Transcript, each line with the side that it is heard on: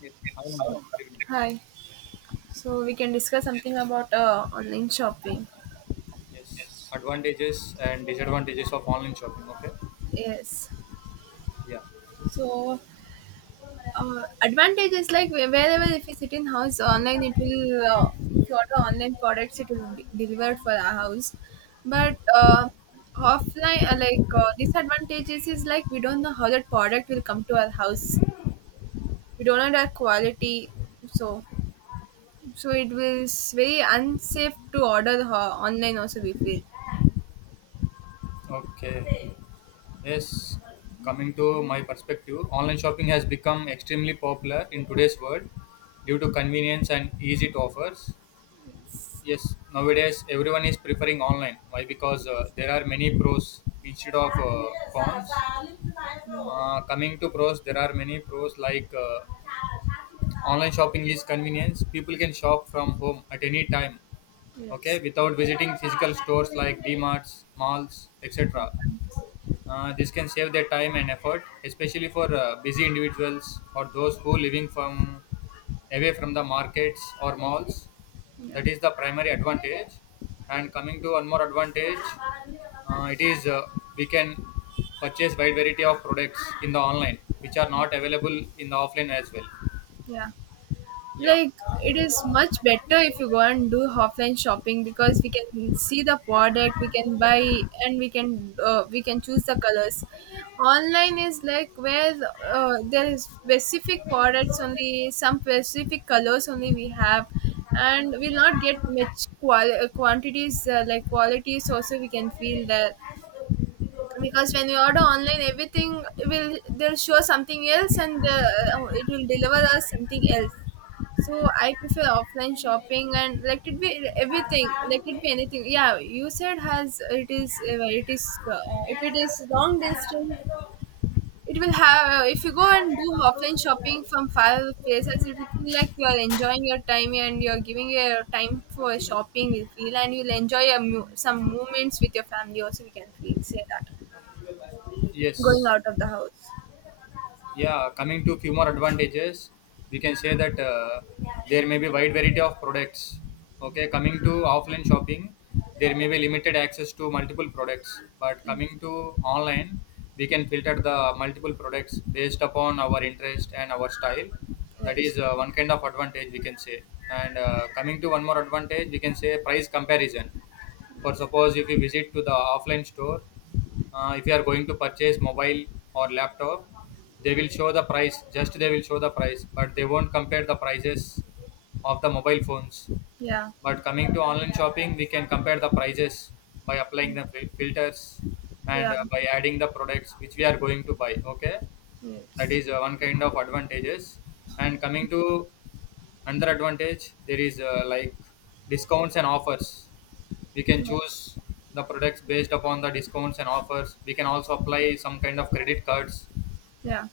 left: Yes, I am evening.
right: Hi. So we can discuss
left: Yes.
right: something about online shopping.
left: Yes. Advantages and disadvantages of online shopping. Okay.
right: Yes.
left: Yeah.
right: So advantage is like wherever if you sit in house online, it will if you order online products, it will be delivered for our house. But offline, like disadvantages is like we don't know how that product will come to our house. We don't know that quality. So so it was very unsafe to order online. Also, we feel.
left: Okay. Yes. Coming to my perspective, online shopping has become extremely popular in today's world due to convenience and ease it offers. Yes, nowadays everyone is preferring online. Why? Because there are many pros instead of cons.
right: Yeah.
left: Coming to pros, there are many pros like online shopping is convenience. People can shop from home at any time, okay,
right: Yes.
left: without visiting physical stores like D Mart's, malls, etc. This can save their time and effort, especially for busy individuals or those who living from away from the markets or malls.
right: Yeah.
left: That is the primary advantage. And coming to one more advantage, it is we can purchase wide variety of products in the online, which are not available in the offline as well.
right: Yeah.
left: Yeah.
right: Like it is much better if you go and do offline shopping because we can see the product we can buy and we can choose the colors. Online is like where there is specific products only some specific colors only we have, and we'll not get much qual quantities like qualities also we can feel that because when we order online everything will they'll show something else and it will deliver us something else. So I prefer offline shopping and let it be everything, let it be anything. Yeah, you said has it is if it is long distance, it will have. If you go and do offline shopping from far places, it will feel like you are enjoying your time and you are giving your time for shopping. You feel and you'll enjoy your some moments with your family. Also, we can feel say that going
left: Yes.
right: out of the house.
left: Yeah, coming to few more advantages, we can say that there may be wide variety of products. Okay, coming to offline shopping, there may be limited access to multiple products, but coming to online, we can filter the multiple products based upon our interest and our style. That
right: Yes.
left: is one kind of advantage, we can say. And coming to one more advantage, we can say price comparison. For suppose, if you visit to the offline store, if you are going to purchase mobile or laptop, they will show the price, just they will show the price, but they won't compare the prices of the mobile phones.
right: Yeah.
left: But coming to online shopping, we can compare the prices by applying the filters, and
right: Yeah.
left: by adding the products which we are going to buy, okay. That
right: Yes.
left: is one kind of advantages. And coming to another advantage, there is like discounts and offers. We can
right: Yeah.
left: choose the products based upon the discounts and offers. We can also apply some kind of credit cards.
right: Yeah.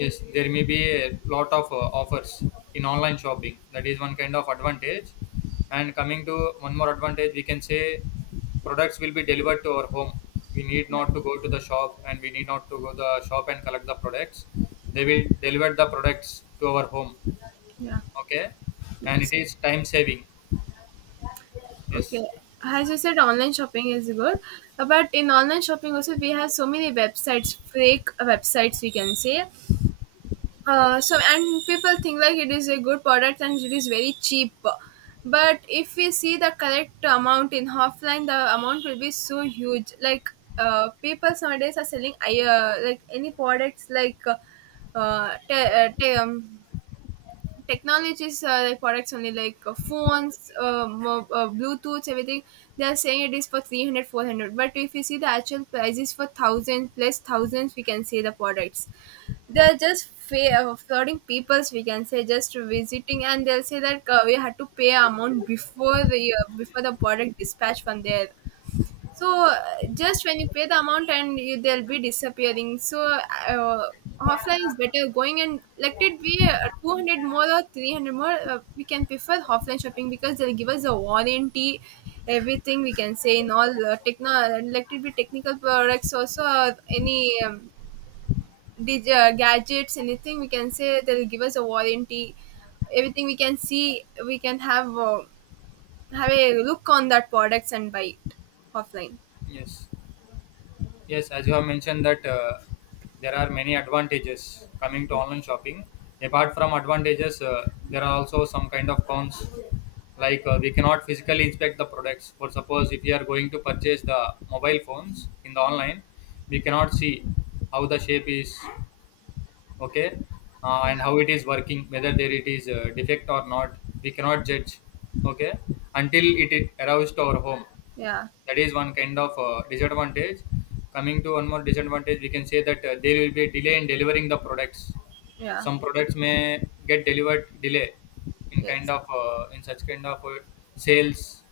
left: Yes, there may be a lot of offers in online shopping. That is one kind of advantage. And coming to one more advantage, we can say products will be delivered to our home. We need
right: Yeah.
left: not to go to the shop, and we need not to go to the shop and collect the products. They will deliver the products to our home.
right: Yeah.
left: Okay. And it
right: Yes.
left: is time saving. Yes.
right: Okay, as you said, online shopping is good, but in online shopping also we have so many websites, fake websites we can say. So and people think like it is a good product and it is very cheap, but if we see the correct amount in offline, the amount will be so huge. Like people nowadays are selling like any products like uh, te- uh, te- um, technologies like products only like phones bluetooth everything. They are saying it is for 300, 400. But if you see the actual prices for 1,000 plus thousands we can see the products. They're just flooding peoples we can say just visiting, and they'll say that we had to pay amount before the product dispatch from there. So just when you pay the amount and you, they'll be disappearing. So uh, offline is better going, and let it be 200 more or 300 more we can prefer offline shopping because they'll give us a warranty everything we can say in all techno let it be technical products also or any gadgets anything we can say they'll give us a warranty everything we can see we can have a look on that products and buy it offline.
left: Yes. Yes, as you have mentioned that there are many advantages coming to online shopping. Apart from advantages, there are also some kind of cons. Like we cannot physically inspect the products. For suppose, if we are going to purchase the mobile phones in the online, we cannot see how the shape is, okay. And
right: Yeah.
left: how it is working, whether there it is defect or not. We cannot judge, okay, until it arrives to our home.
right: Yeah.
left: That is one kind of disadvantage. Coming to one more disadvantage, we can say that there will be a delay in delivering the products.
right: Yeah.
left: Some products may get delivered delay in kind
right: Yes.
left: of in such kind of sales.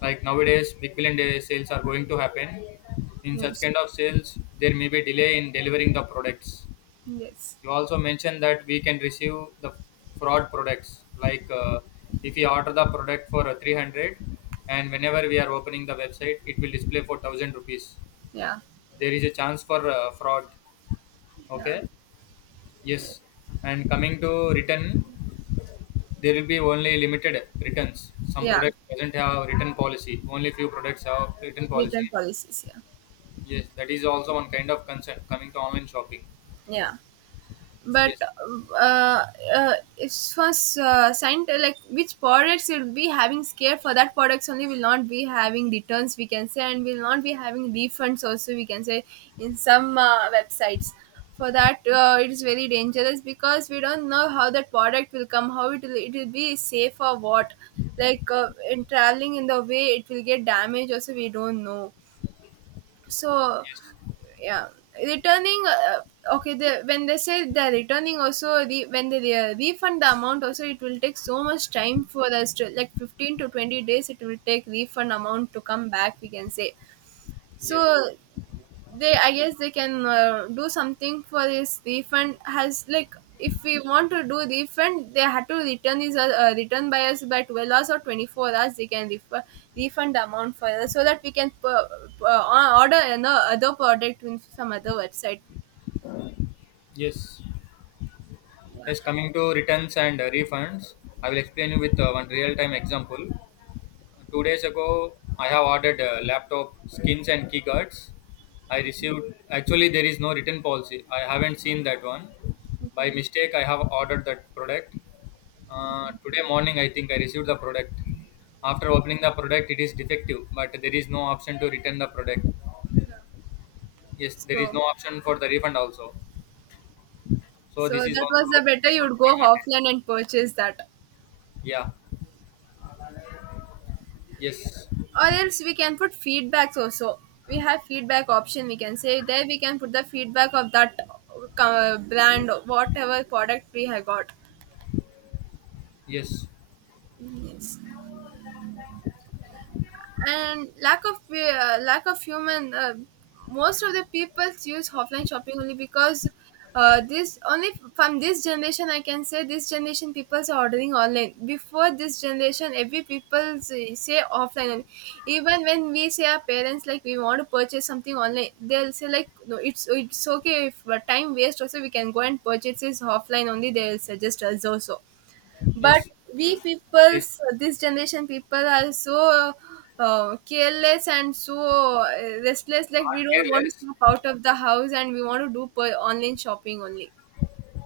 left: Like nowadays, big billion day sales are going to happen. In such
right: Yes.
left: kind of sales, there may be delay in delivering the products.
right: Yes.
left: You also mentioned that we can receive the fraud products, like if we order the product for 300, and whenever we are opening the website, it will display for 1000 rupees.
right: Yeah.
left: There is a chance for fraud,
right: Yeah.
left: okay.
right: Yeah.
left: Yes. And coming to return, there will be only limited returns. Some
right: Yeah.
left: products doesn't have return policy, only few products have return policy.
right: Return policies. Yeah.
left: Yes, that is also one kind of concern coming to online shopping.
right: Yeah. But
left: Yes.
right: uh, it's for like which products will be having scare for that products only will not be having returns we can say, and will not be having refunds also we can say in some websites. For that it is very dangerous because we don't know how that product will come, how it will be safe or what. Like in traveling in the way it will get damaged also we don't know. So
left: Yes.
right: yeah, returning okay the when they say they're returning also when they refund the amount also it will take so much time for us, to like 15 to 20 days it will take refund amount to come back we can say. So
left: Yes.
right: they I guess they can do something for this refund has, like if we want to do refund they had to return is return by us by 12 hours or 24 hours they can refund the amount for us so that we can order another other product in some other website.
left: Yes. Yes, coming to returns and refunds, I will explain you with one real-time example. 2 days ago, I have ordered laptop skins and keycards. I received actually there is no return policy. I haven't seen that one. By
right: Okay.
left: mistake, I have ordered that product. Today morning, I think I received the product. After opening the product, it is defective, but there is no option to return the product. Yes, there is
right: so
left: no option for the refund also. So
right: so
left: this is
right: that
left: also
right: was
left: a
right: the
left: big
right: better you'd go
left: advantage.
right: offline and purchase that,
left: Yeah. Yes.
right: or else we can put feedbacks also, we have feedback option we can say, there we can put the feedback of that brand whatever product we have got.
left: Yes,
right: Yes. And lack of lack of human most of the people use offline shopping only because this only, from this generation I can say this generation people are ordering online, before this generation every people say offline only. Even when we say our parents like we want to purchase something online they'll say like no it's okay, if time waste also we can go and purchase this offline only, they'll suggest us also. But
left: yes.
right: we
left: This
right: peoples this generation people are so careless and so uh, restless, like we
left: not
right: don't want to
left: careless.
right: step out of the house and we want to do online shopping only.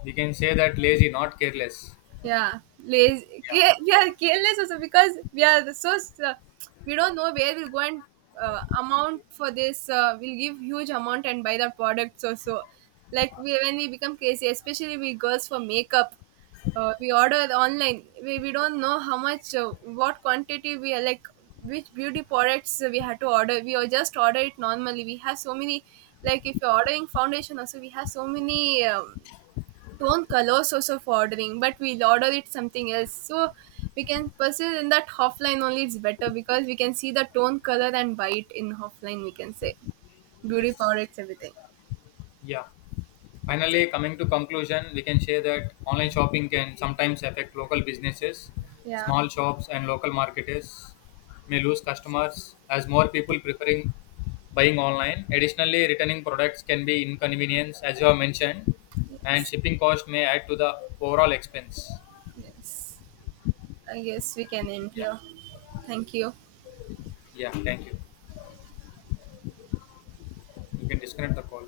left: We can say that lazy, not careless.
right: Yeah, lazy
left: Yeah.
right: care, we are careless also because we are so uh, we don't know where we'll go, and amount for this we'll give huge amount and buy the products also, like we when we become crazy especially we girls for makeup. We order online, we don't know how much what quantity we are like which beauty products we had to order, we are just order it normally, we have so many, like if you're ordering foundation also we have so many don't color source of ordering, but we'll order it something else. So we can pursue in that offline only, it's better because we can see the tone, color and buy it in offline we can say. Beauty
left: Yes.
right: products, everything.
left: Yeah. Finally, coming to conclusion, we can say that online shopping can sometimes affect local businesses.
right: Yeah.
left: Small shops and local marketers may lose customers as more people preferring buying online. Additionally, returning products can be inconvenience, as you have mentioned, and
right: Yes.
left: shipping cost may add to the overall expense.
right: Yes. I guess we can end
left: Yeah.
right: here. Thank you.
left: Yeah. Thank you. You can disconnect the call.